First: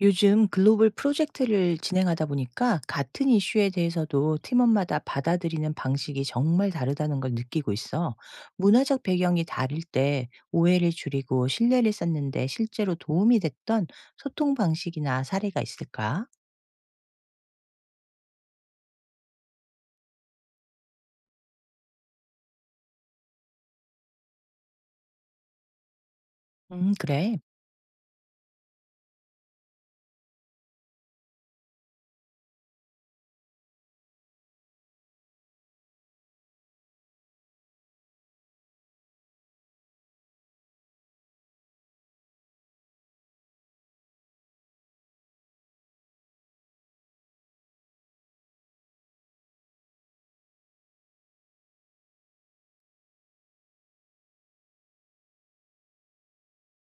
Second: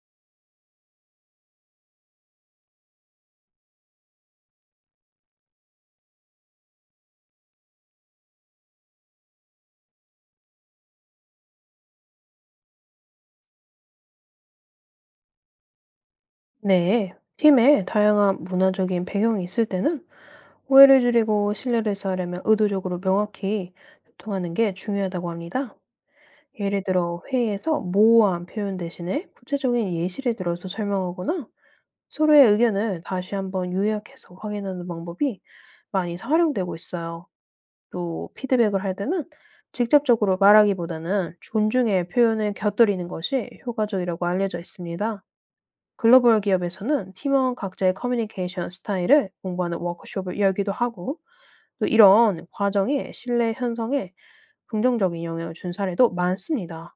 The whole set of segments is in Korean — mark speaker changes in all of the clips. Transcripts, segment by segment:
Speaker 1: 요즘 글로벌 프로젝트를 진행하다 보니까 같은 이슈에 대해서도 팀원마다 받아들이는 방식이 정말 다르다는 걸 느끼고 있어. 문화적 배경이 다를 때 오해를 줄이고 신뢰를 쌓는데 실제로 도움이 됐던 소통 방식이나 사례가 있을까?
Speaker 2: 네, 팀에 다양한 문화적인 배경이 있을 때는 오해를 줄이고 신뢰를 쌓으려면 의도적으로 명확히 소통하는 게 중요하다고 합니다. 예를 들어
Speaker 1: 그래.
Speaker 2: 회의에서 모호한 표현 대신에 구체적인 예시를 들어서 설명하거나 서로의 의견을 다시 한번 요약해서 확인하는 방법이 많이 활용되고 있어요. 또 피드백을 할 때는 직접적으로 말하기보다는 존중의 표현을 곁들이는 것이 효과적이라고 알려져 있습니다. 글로벌 기업에서는 팀원 각자의 커뮤니케이션 스타일을 공부하는 워크숍을 열기도 하고, 또 이런 과정이 신뢰 형성에 긍정적인 영향을 준 사례도 많습니다.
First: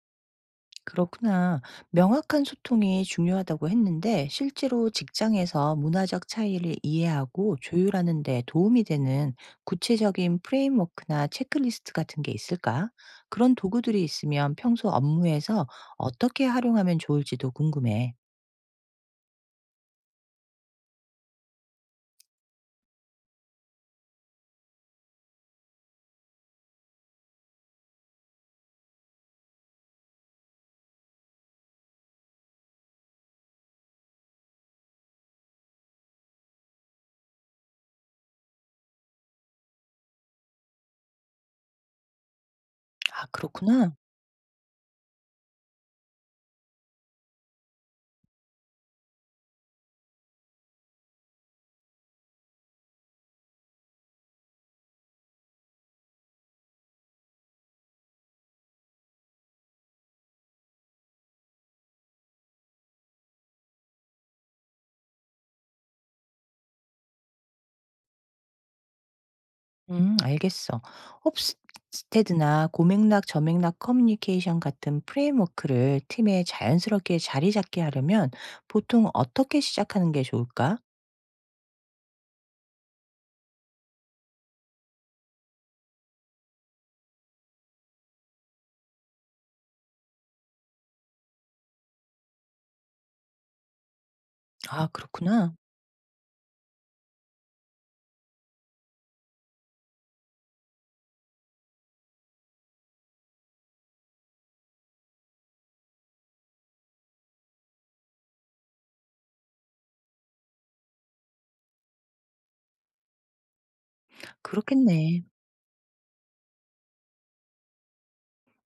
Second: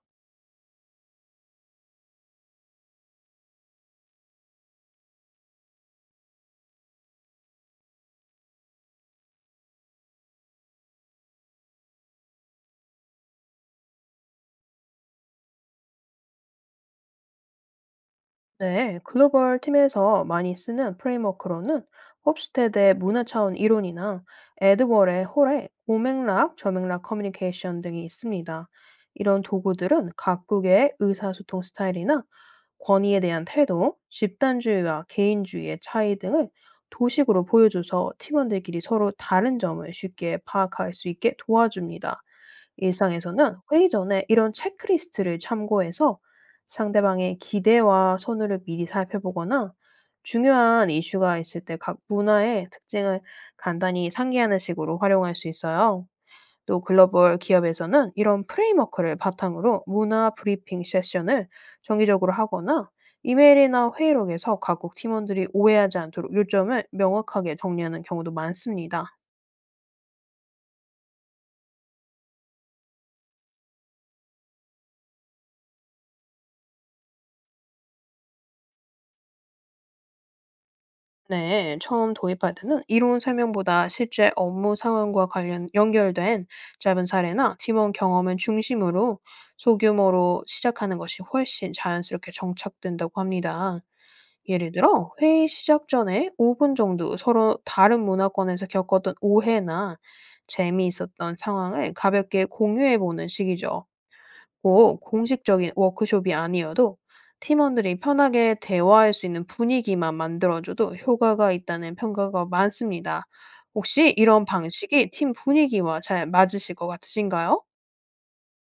Speaker 1: 그렇구나. 명확한 소통이 중요하다고 했는데 실제로 직장에서 문화적 차이를 이해하고 조율하는 데 도움이 되는 구체적인 프레임워크나 체크리스트 같은 게 있을까? 그런 도구들이 있으면 평소 업무에서 어떻게 활용하면 좋을지도 궁금해.
Speaker 2: 네, 글로벌 팀에서 많이 쓰는 프레임워크로는 홉스테드의 문화 차원 이론이나 에드월의 홀의 고맥락, 저맥락 커뮤니케이션 등이 있습니다. 이런 도구들은 각국의 의사소통 스타일이나 권위에 대한 태도, 집단주의와 개인주의의 차이 등을 도식으로 보여줘서 팀원들끼리 서로 다른 점을 쉽게 파악할 수 있게 도와줍니다.
Speaker 1: 아,
Speaker 2: 일상에서는 회의
Speaker 1: 그렇구나.
Speaker 2: 전에 이런 체크리스트를 참고해서 상대방의 기대와 선호를 미리 살펴보거나 중요한 이슈가 있을 때 각 문화의 특징을 간단히 상기하는 식으로 활용할 수 있어요. 또 글로벌 기업에서는 이런 프레임워크를 바탕으로 문화 브리핑 세션을 정기적으로 하거나 이메일이나 회의록에서 각국 팀원들이 오해하지 않도록 요점을 명확하게 정리하는 경우도 많습니다.
Speaker 1: 알겠어. 홉스테드나 고맥락, 저맥락 커뮤니케이션 같은 프레임워크를 팀에 자연스럽게 자리 잡게 하려면 보통 어떻게 시작하는 게 좋을까?
Speaker 2: 네, 처음 도입할 때는 이론 설명보다 실제 업무 상황과 관련 연결된 짧은 사례나 팀원 경험을 중심으로 소규모로 시작하는 것이 훨씬 자연스럽게 정착된다고 합니다. 예를
Speaker 1: 아,
Speaker 2: 들어, 회의
Speaker 1: 그렇구나.
Speaker 2: 시작 전에 5분 정도 서로 다른 문화권에서 겪었던 오해나 재미있었던 상황을 가볍게 공유해 보는 식이죠. 꼭 공식적인 워크숍이 아니어도 팀원들이 편하게 대화할 수 있는 분위기만 만들어줘도 효과가 있다는 평가가 많습니다. 혹시 이런 방식이
Speaker 1: 그렇겠네.
Speaker 2: 팀 분위기와 잘 맞으실 것 같으신가요?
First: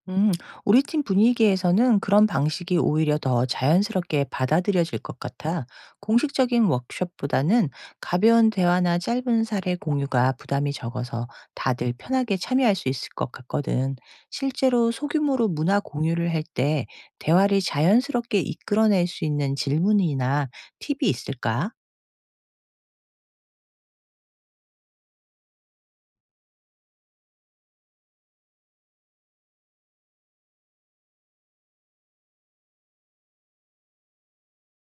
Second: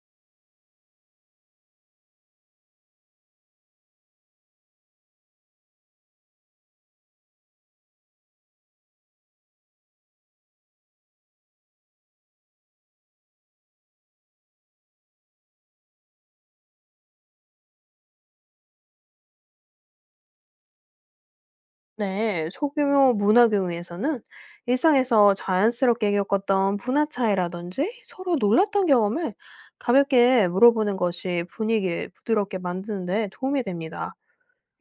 Speaker 1: 음. 우리 팀 분위기에서는 그런 방식이 오히려 더 자연스럽게 받아들여질 것 같아. 공식적인 워크숍보다는 가벼운 대화나 짧은 사례 공유가 부담이 적어서 다들 편하게 참여할 수 있을 것 같거든. 실제로 소규모로 문화 공유를 할 때 대화를 자연스럽게 이끌어낼 수 있는 질문이나 팁이 있을까?
Speaker 2: 네, 소규모 문화교회에서는 일상에서 자연스럽게 겪었던 문화 차이라든지 서로 놀랐던 경험을 가볍게 물어보는 것이 분위기를 부드럽게 만드는 데 도움이 됩니다.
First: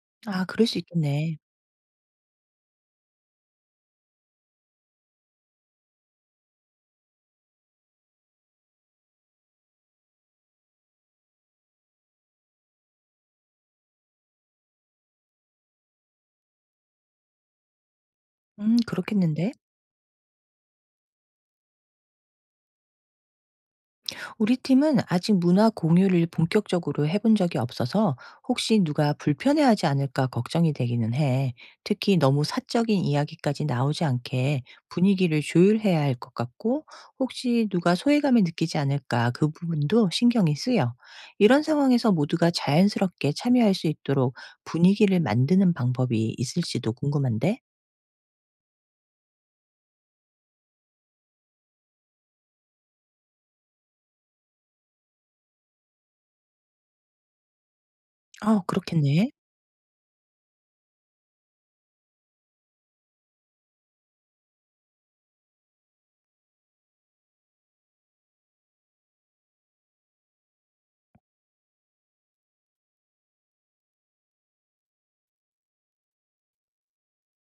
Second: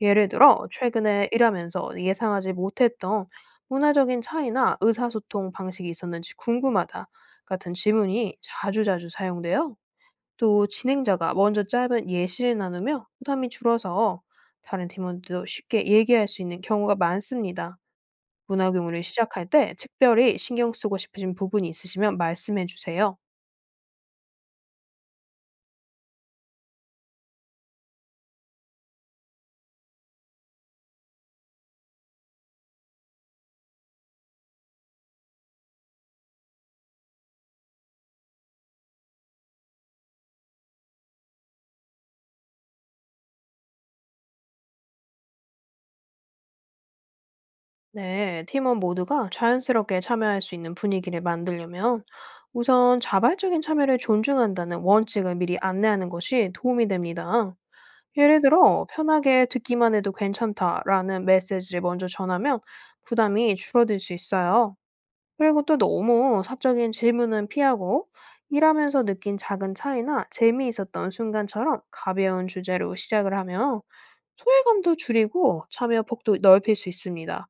Speaker 2: 예를
Speaker 1: 아,
Speaker 2: 들어,
Speaker 1: 그럴 수
Speaker 2: 최근에
Speaker 1: 있겠네.
Speaker 2: 일하면서 예상하지 못했던 문화적인 차이나 의사소통 방식이 있었는지 궁금하다 같은 질문이 자주자주 사용돼요. 또 진행자가 먼저 짧은 예시를 나누며 부담이 줄어서 다른 팀원들도 쉽게 얘기할 수 있는 경우가 많습니다. 문화 교문를 시작할
Speaker 1: 그렇겠는데?
Speaker 2: 때 특별히 신경 쓰고 싶으신 부분이 있으시면 말씀해 주세요.
Speaker 1: 우리 팀은 아직 문화 공유를 본격적으로 해본 적이 없어서 혹시 누가 불편해하지 않을까 걱정이 되기는 해. 특히 너무 사적인 이야기까지 나오지 않게 분위기를 조율해야 할 것 같고 혹시 누가 소외감을 느끼지 않을까 그 부분도 신경이 쓰여. 이런 상황에서 모두가 자연스럽게 참여할 수 있도록 분위기를 만드는 방법이 있을지도 궁금한데?
Speaker 2: 네, 팀원 모두가 자연스럽게 참여할 수 있는 분위기를 만들려면 우선 자발적인 참여를 존중한다는 원칙을 미리 안내하는 것이 도움이 됩니다. 예를
Speaker 1: 아,
Speaker 2: 들어,
Speaker 1: 그렇겠네.
Speaker 2: 편하게 듣기만 해도 괜찮다라는 메시지를 먼저 전하면 부담이 줄어들 수 있어요. 그리고 또 너무 사적인 질문은 피하고, 일하면서 느낀 작은 차이나 재미있었던 순간처럼 가벼운 주제로 시작을 하면 소외감도 줄이고 참여 폭도 넓힐 수 있습니다.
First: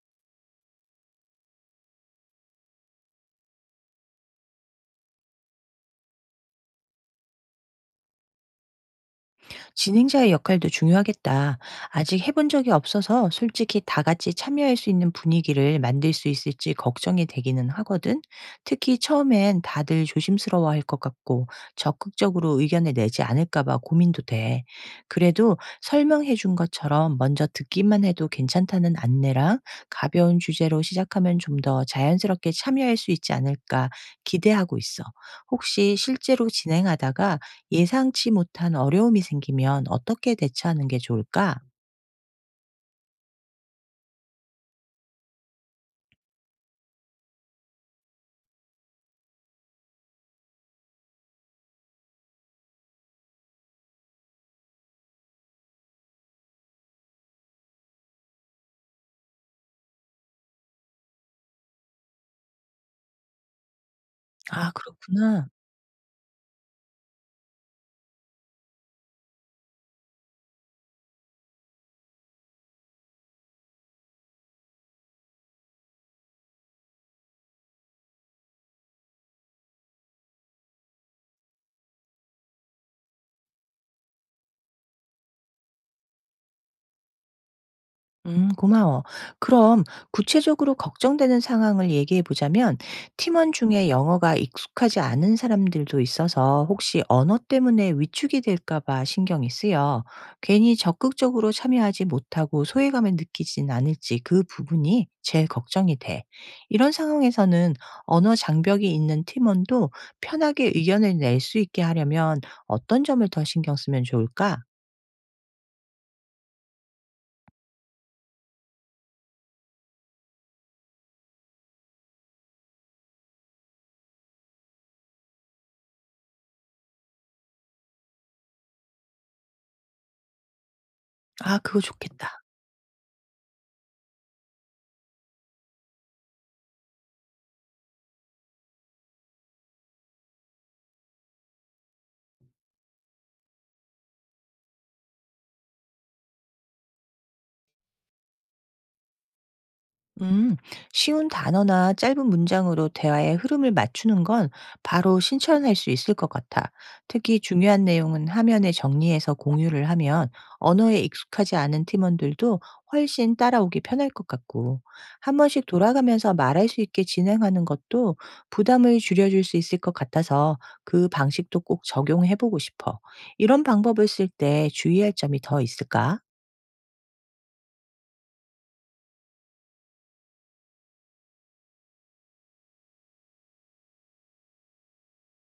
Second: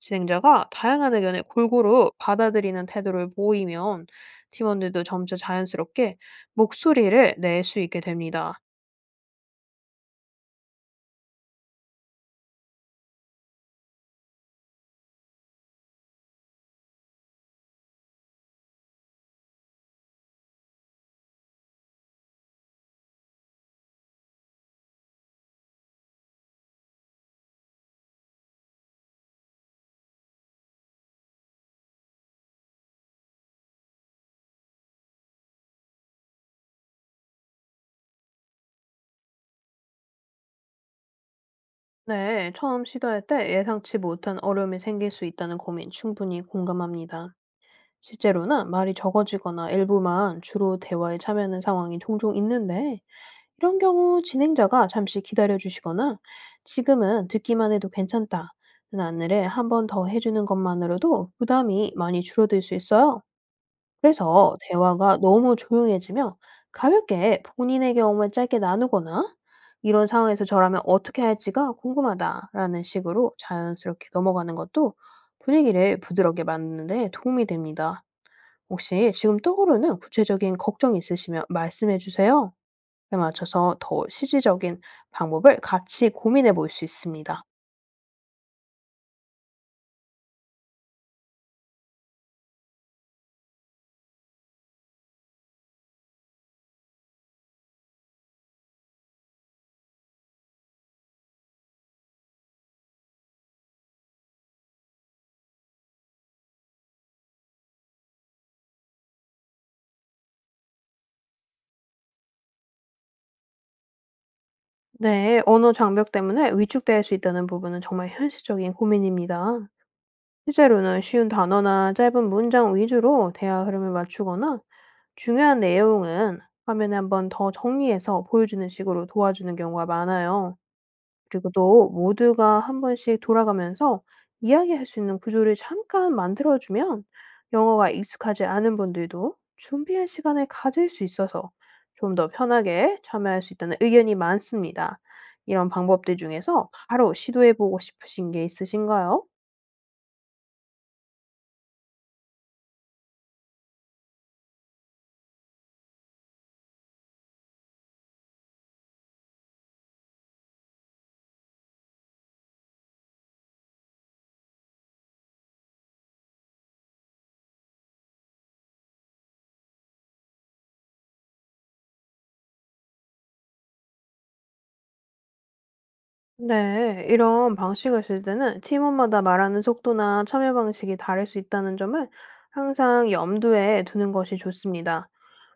Speaker 2: 진행자가 다양한 의견을 골고루 받아들이는 태도를 보이면 팀원들도 점차 자연스럽게 목소리를 낼 수 있게 됩니다.
Speaker 1: 진행자의 역할도 중요하겠다. 아직 해본 적이 없어서 솔직히 다 같이 참여할 수 있는 분위기를 만들 수 있을지 걱정이 되기는 하거든. 특히 처음엔 다들 조심스러워 할 것 같고 적극적으로 의견을 내지 않을까봐 고민도 돼. 그래도 설명해 준 것처럼 먼저 듣기만 해도 괜찮다는 안내랑 가벼운 주제로 시작하면 좀 더 자연스럽게 참여할 수 있지 않을까 기대하고 있어. 혹시 실제로 진행하다가 예상치 못한 어려움이 생기면 어떻게 대처하는 게 좋을까?
Speaker 2: 네, 처음 시도할 때 예상치 못한 어려움이 생길 수 있다는 고민 충분히 공감합니다. 실제로는 말이 적어지거나 일부만 주로 대화에 참여하는 상황이 종종 있는데, 이런 경우 진행자가 잠시 기다려주시거나 지금은 듣기만 해도 괜찮다. 는 안내를 한 번 더 해주는 것만으로도 부담이 많이 줄어들 수 있어요. 그래서
Speaker 1: 아,
Speaker 2: 대화가
Speaker 1: 그렇구나.
Speaker 2: 너무 조용해지면 가볍게 본인의 경험을 짧게 나누거나 이런 상황에서 저라면 어떻게 할지가 궁금하다라는 식으로 자연스럽게 넘어가는 것도 분위기를 부드럽게 만드는 데 도움이 됩니다. 혹시 지금 떠오르는 구체적인 걱정이 있으시면 말씀해 주세요. 에 맞춰서 더 시지적인 방법을 같이 고민해 볼 수 있습니다.
Speaker 1: 고마워. 그럼 구체적으로 걱정되는 상황을 얘기해 보자면 팀원 중에 영어가 익숙하지 않은 사람들도 있어서 혹시 언어 때문에 위축이 될까 봐 신경이 쓰여. 괜히 적극적으로 참여하지 못하고 소외감을 느끼진 않을지 그 부분이 제일 걱정이 돼. 이런 상황에서는 언어 장벽이 있는 팀원도 편하게 의견을 낼 수 있게 하려면 어떤 점을 더 신경 쓰면 좋을까?
Speaker 2: 네, 언어 장벽 때문에 위축될 수 있다는 부분은 정말 현실적인 고민입니다. 실제로는 쉬운 단어나 짧은 문장 위주로 대화 흐름을 맞추거나 중요한 내용은 화면에 한번 더 정리해서 보여주는 식으로 도와주는 경우가 많아요. 그리고
Speaker 1: 아, 그거
Speaker 2: 또
Speaker 1: 좋겠다.
Speaker 2: 모두가 한 번씩 돌아가면서 이야기할 수 있는 구조를 잠깐 만들어주면 영어가 익숙하지 않은 분들도 준비할 시간을 가질 수 있어서 좀 더 편하게 참여할 수 있다는 의견이 많습니다. 이런 방법들 중에서 바로 시도해보고 싶으신 게 있으신가요?
Speaker 1: 음, 쉬운 단어나 짧은 문장으로 대화의 흐름을 맞추는 건 바로 실천할 수 있을 것 같아. 특히 중요한 내용은 화면에 정리해서 공유를 하면 언어에 익숙하지 않은 팀원들도 훨씬 따라오기 편할 것 같고, 한 번씩 돌아가면서 말할 수 있게 진행하는 것도 부담을 줄여줄 수 있을 것 같아서 그 방식도 꼭 적용해 보고 싶어. 이런 방법을 쓸 때 주의할 점이 더 있을까?
Speaker 2: 네, 이런 방식을 쓸 때는 팀원마다 말하는 속도나 참여 방식이 다를 수 있다는 점을 항상 염두에 두는 것이 좋습니다.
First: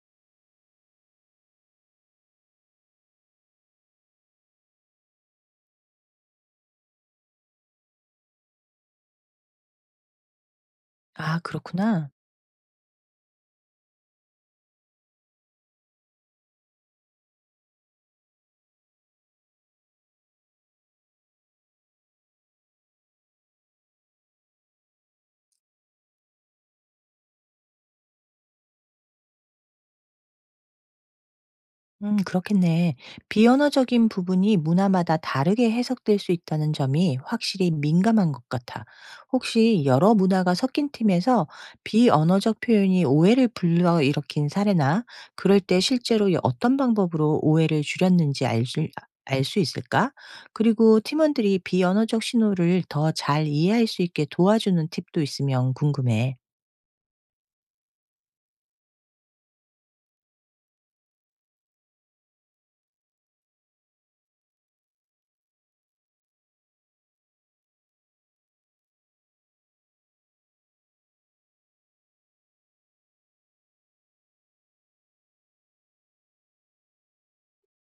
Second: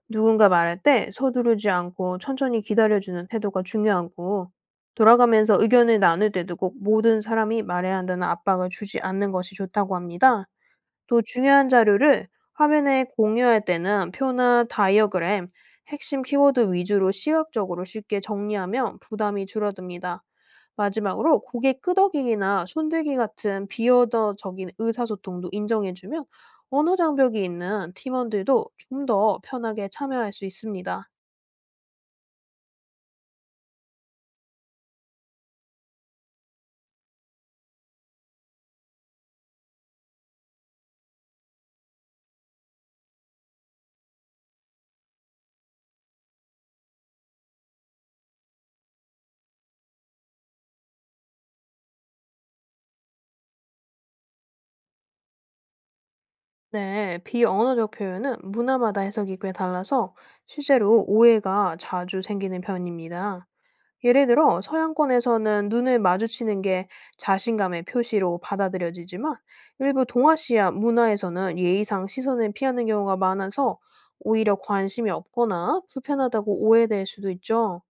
Speaker 2: 누군가 말할 때 서두르지 않고 천천히 기다려주는 태도가 중요하고, 돌아가면서 의견을 나눌 때도 꼭 모든 사람이 말해야 한다는 압박을 주지 않는 것이 좋다고 합니다. 또
Speaker 1: 아,
Speaker 2: 중요한
Speaker 1: 그렇구나.
Speaker 2: 자료를 화면에 공유할 때는 표나 다이어그램, 핵심 키워드 위주로 시각적으로 쉽게 정리하면 부담이 줄어듭니다. 마지막으로 고개 끄덕이기나 손들기 같은 비언어적인 의사소통도 인정해주면 언어 장벽이 있는 팀원들도 좀 더 편하게 참여할 수 있습니다.
Speaker 1: 그렇겠네. 비언어적인 부분이 문화마다 다르게 해석될 수 있다는 점이 확실히 민감한 것 같아. 혹시 여러 문화가 섞인 팀에서 비언어적 표현이 오해를 불러일으킨 사례나 그럴 때 실제로 어떤 방법으로 오해를 줄였는지 알 수, 있을까? 그리고 팀원들이 비언어적 신호를 더 잘 이해할 수 있게 도와주는 팁도 있으면 궁금해.
Speaker 2: 네, 비언어적 표현은 문화마다 해석이 꽤 달라서 실제로 오해가 자주 생기는 편입니다. 예를 들어 서양권에서는 눈을 마주치는 게 자신감의 표시로 받아들여지지만 일부 동아시아 문화에서는 예의상 시선을 피하는 경우가 많아서 오히려 관심이 없거나 불편하다고 오해될 수도 있죠.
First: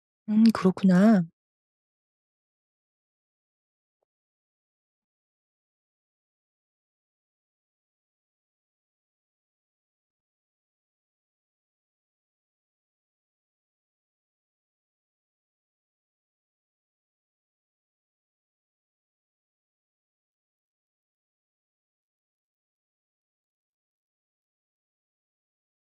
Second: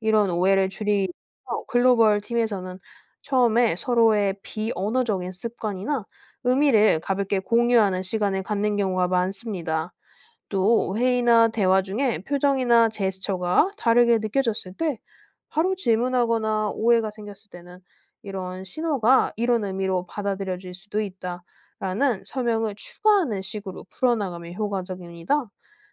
Speaker 2: 이런 오해를 줄이기
Speaker 1: 그렇구나.
Speaker 2: 위해서 글로벌 팀에서는 처음에 서로의 비언어적인 습관이나 의미를 가볍게 공유하는 시간을 갖는 경우가 많습니다. 또 회의나 대화 중에 표정이나 제스처가 다르게 느껴졌을 때 바로 질문하거나 오해가 생겼을 때는 이런 신호가 이런 의미로 받아들여질 수도 있다라는 설명을 추가하는 식으로 풀어나가면 효과적입니다.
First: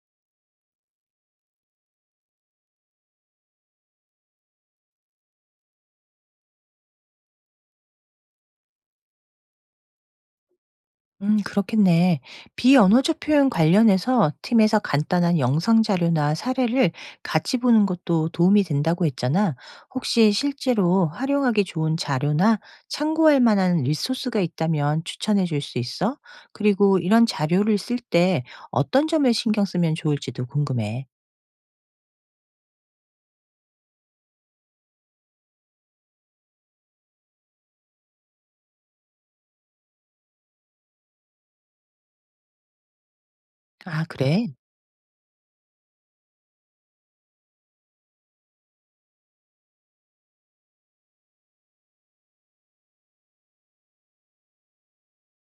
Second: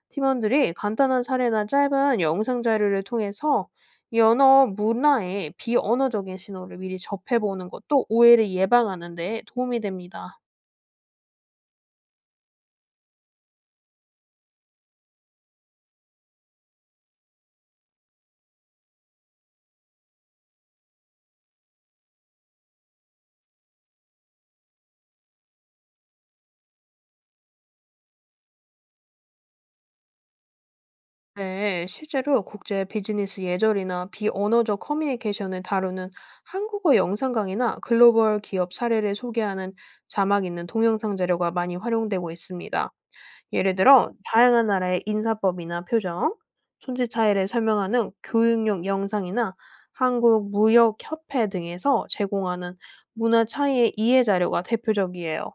Speaker 2: 팀원들이 간단한 사례나 짧은 영상 자료를 통해서 연어 문화의 비언어적인 신호를 미리 접해보는 것도 오해를 예방하는 데 도움이 됩니다.
Speaker 1: 그렇겠네. 비언어적 표현 관련해서 팀에서 간단한 영상 자료나 사례를 같이 보는 것도 도움이 된다고 했잖아. 혹시 실제로 활용하기 좋은 자료나 참고할 만한 리소스가 있다면 추천해 줄 수 있어? 그리고 이런 자료를 쓸 때 어떤 점에 신경 쓰면 좋을지도 궁금해.
Speaker 2: 네, 실제로 국제 비즈니스 예절이나 비언어적 커뮤니케이션을 다루는 한국어 영상 강의나 글로벌 기업 사례를 소개하는 자막 있는 동영상 자료가 많이 활용되고 있습니다. 예를
Speaker 1: 아,
Speaker 2: 들어,
Speaker 1: 그래?
Speaker 2: 다양한 나라의 인사법이나 표정, 손짓 차이를 설명하는 교육용 영상이나 한국 무역협회 등에서 제공하는 문화 차이의 이해 자료가 대표적이에요.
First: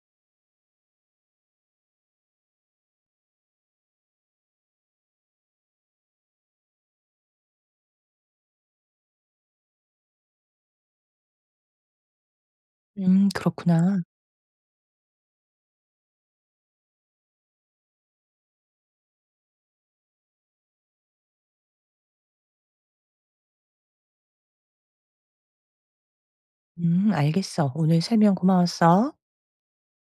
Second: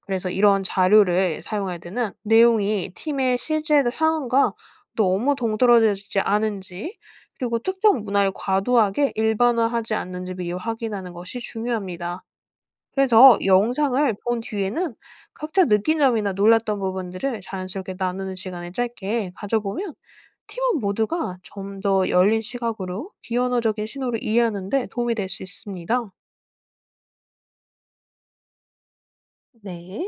Speaker 2: 그래서 이런 자료를 사용할 때는 내용이 팀의 실제 그 상황과 너무 동떨어지지 않은지, 그리고 특정 문화를 과도하게 일반화하지 않는지 미리 확인하는 것이 중요합니다. 그래서
Speaker 1: 그렇구나.
Speaker 2: 영상을 본 뒤에는 각자 느낀 점이나 놀랐던 부분들을 자연스럽게 나누는 시간을 짧게 가져보면 팀원 모두가 좀 더 열린 시각으로 비언어적인 신호를 이해하는 데 도움이 될 수 있습니다.
Speaker 1: 알겠어. 오늘 설명 고마웠어.
Speaker 2: 네.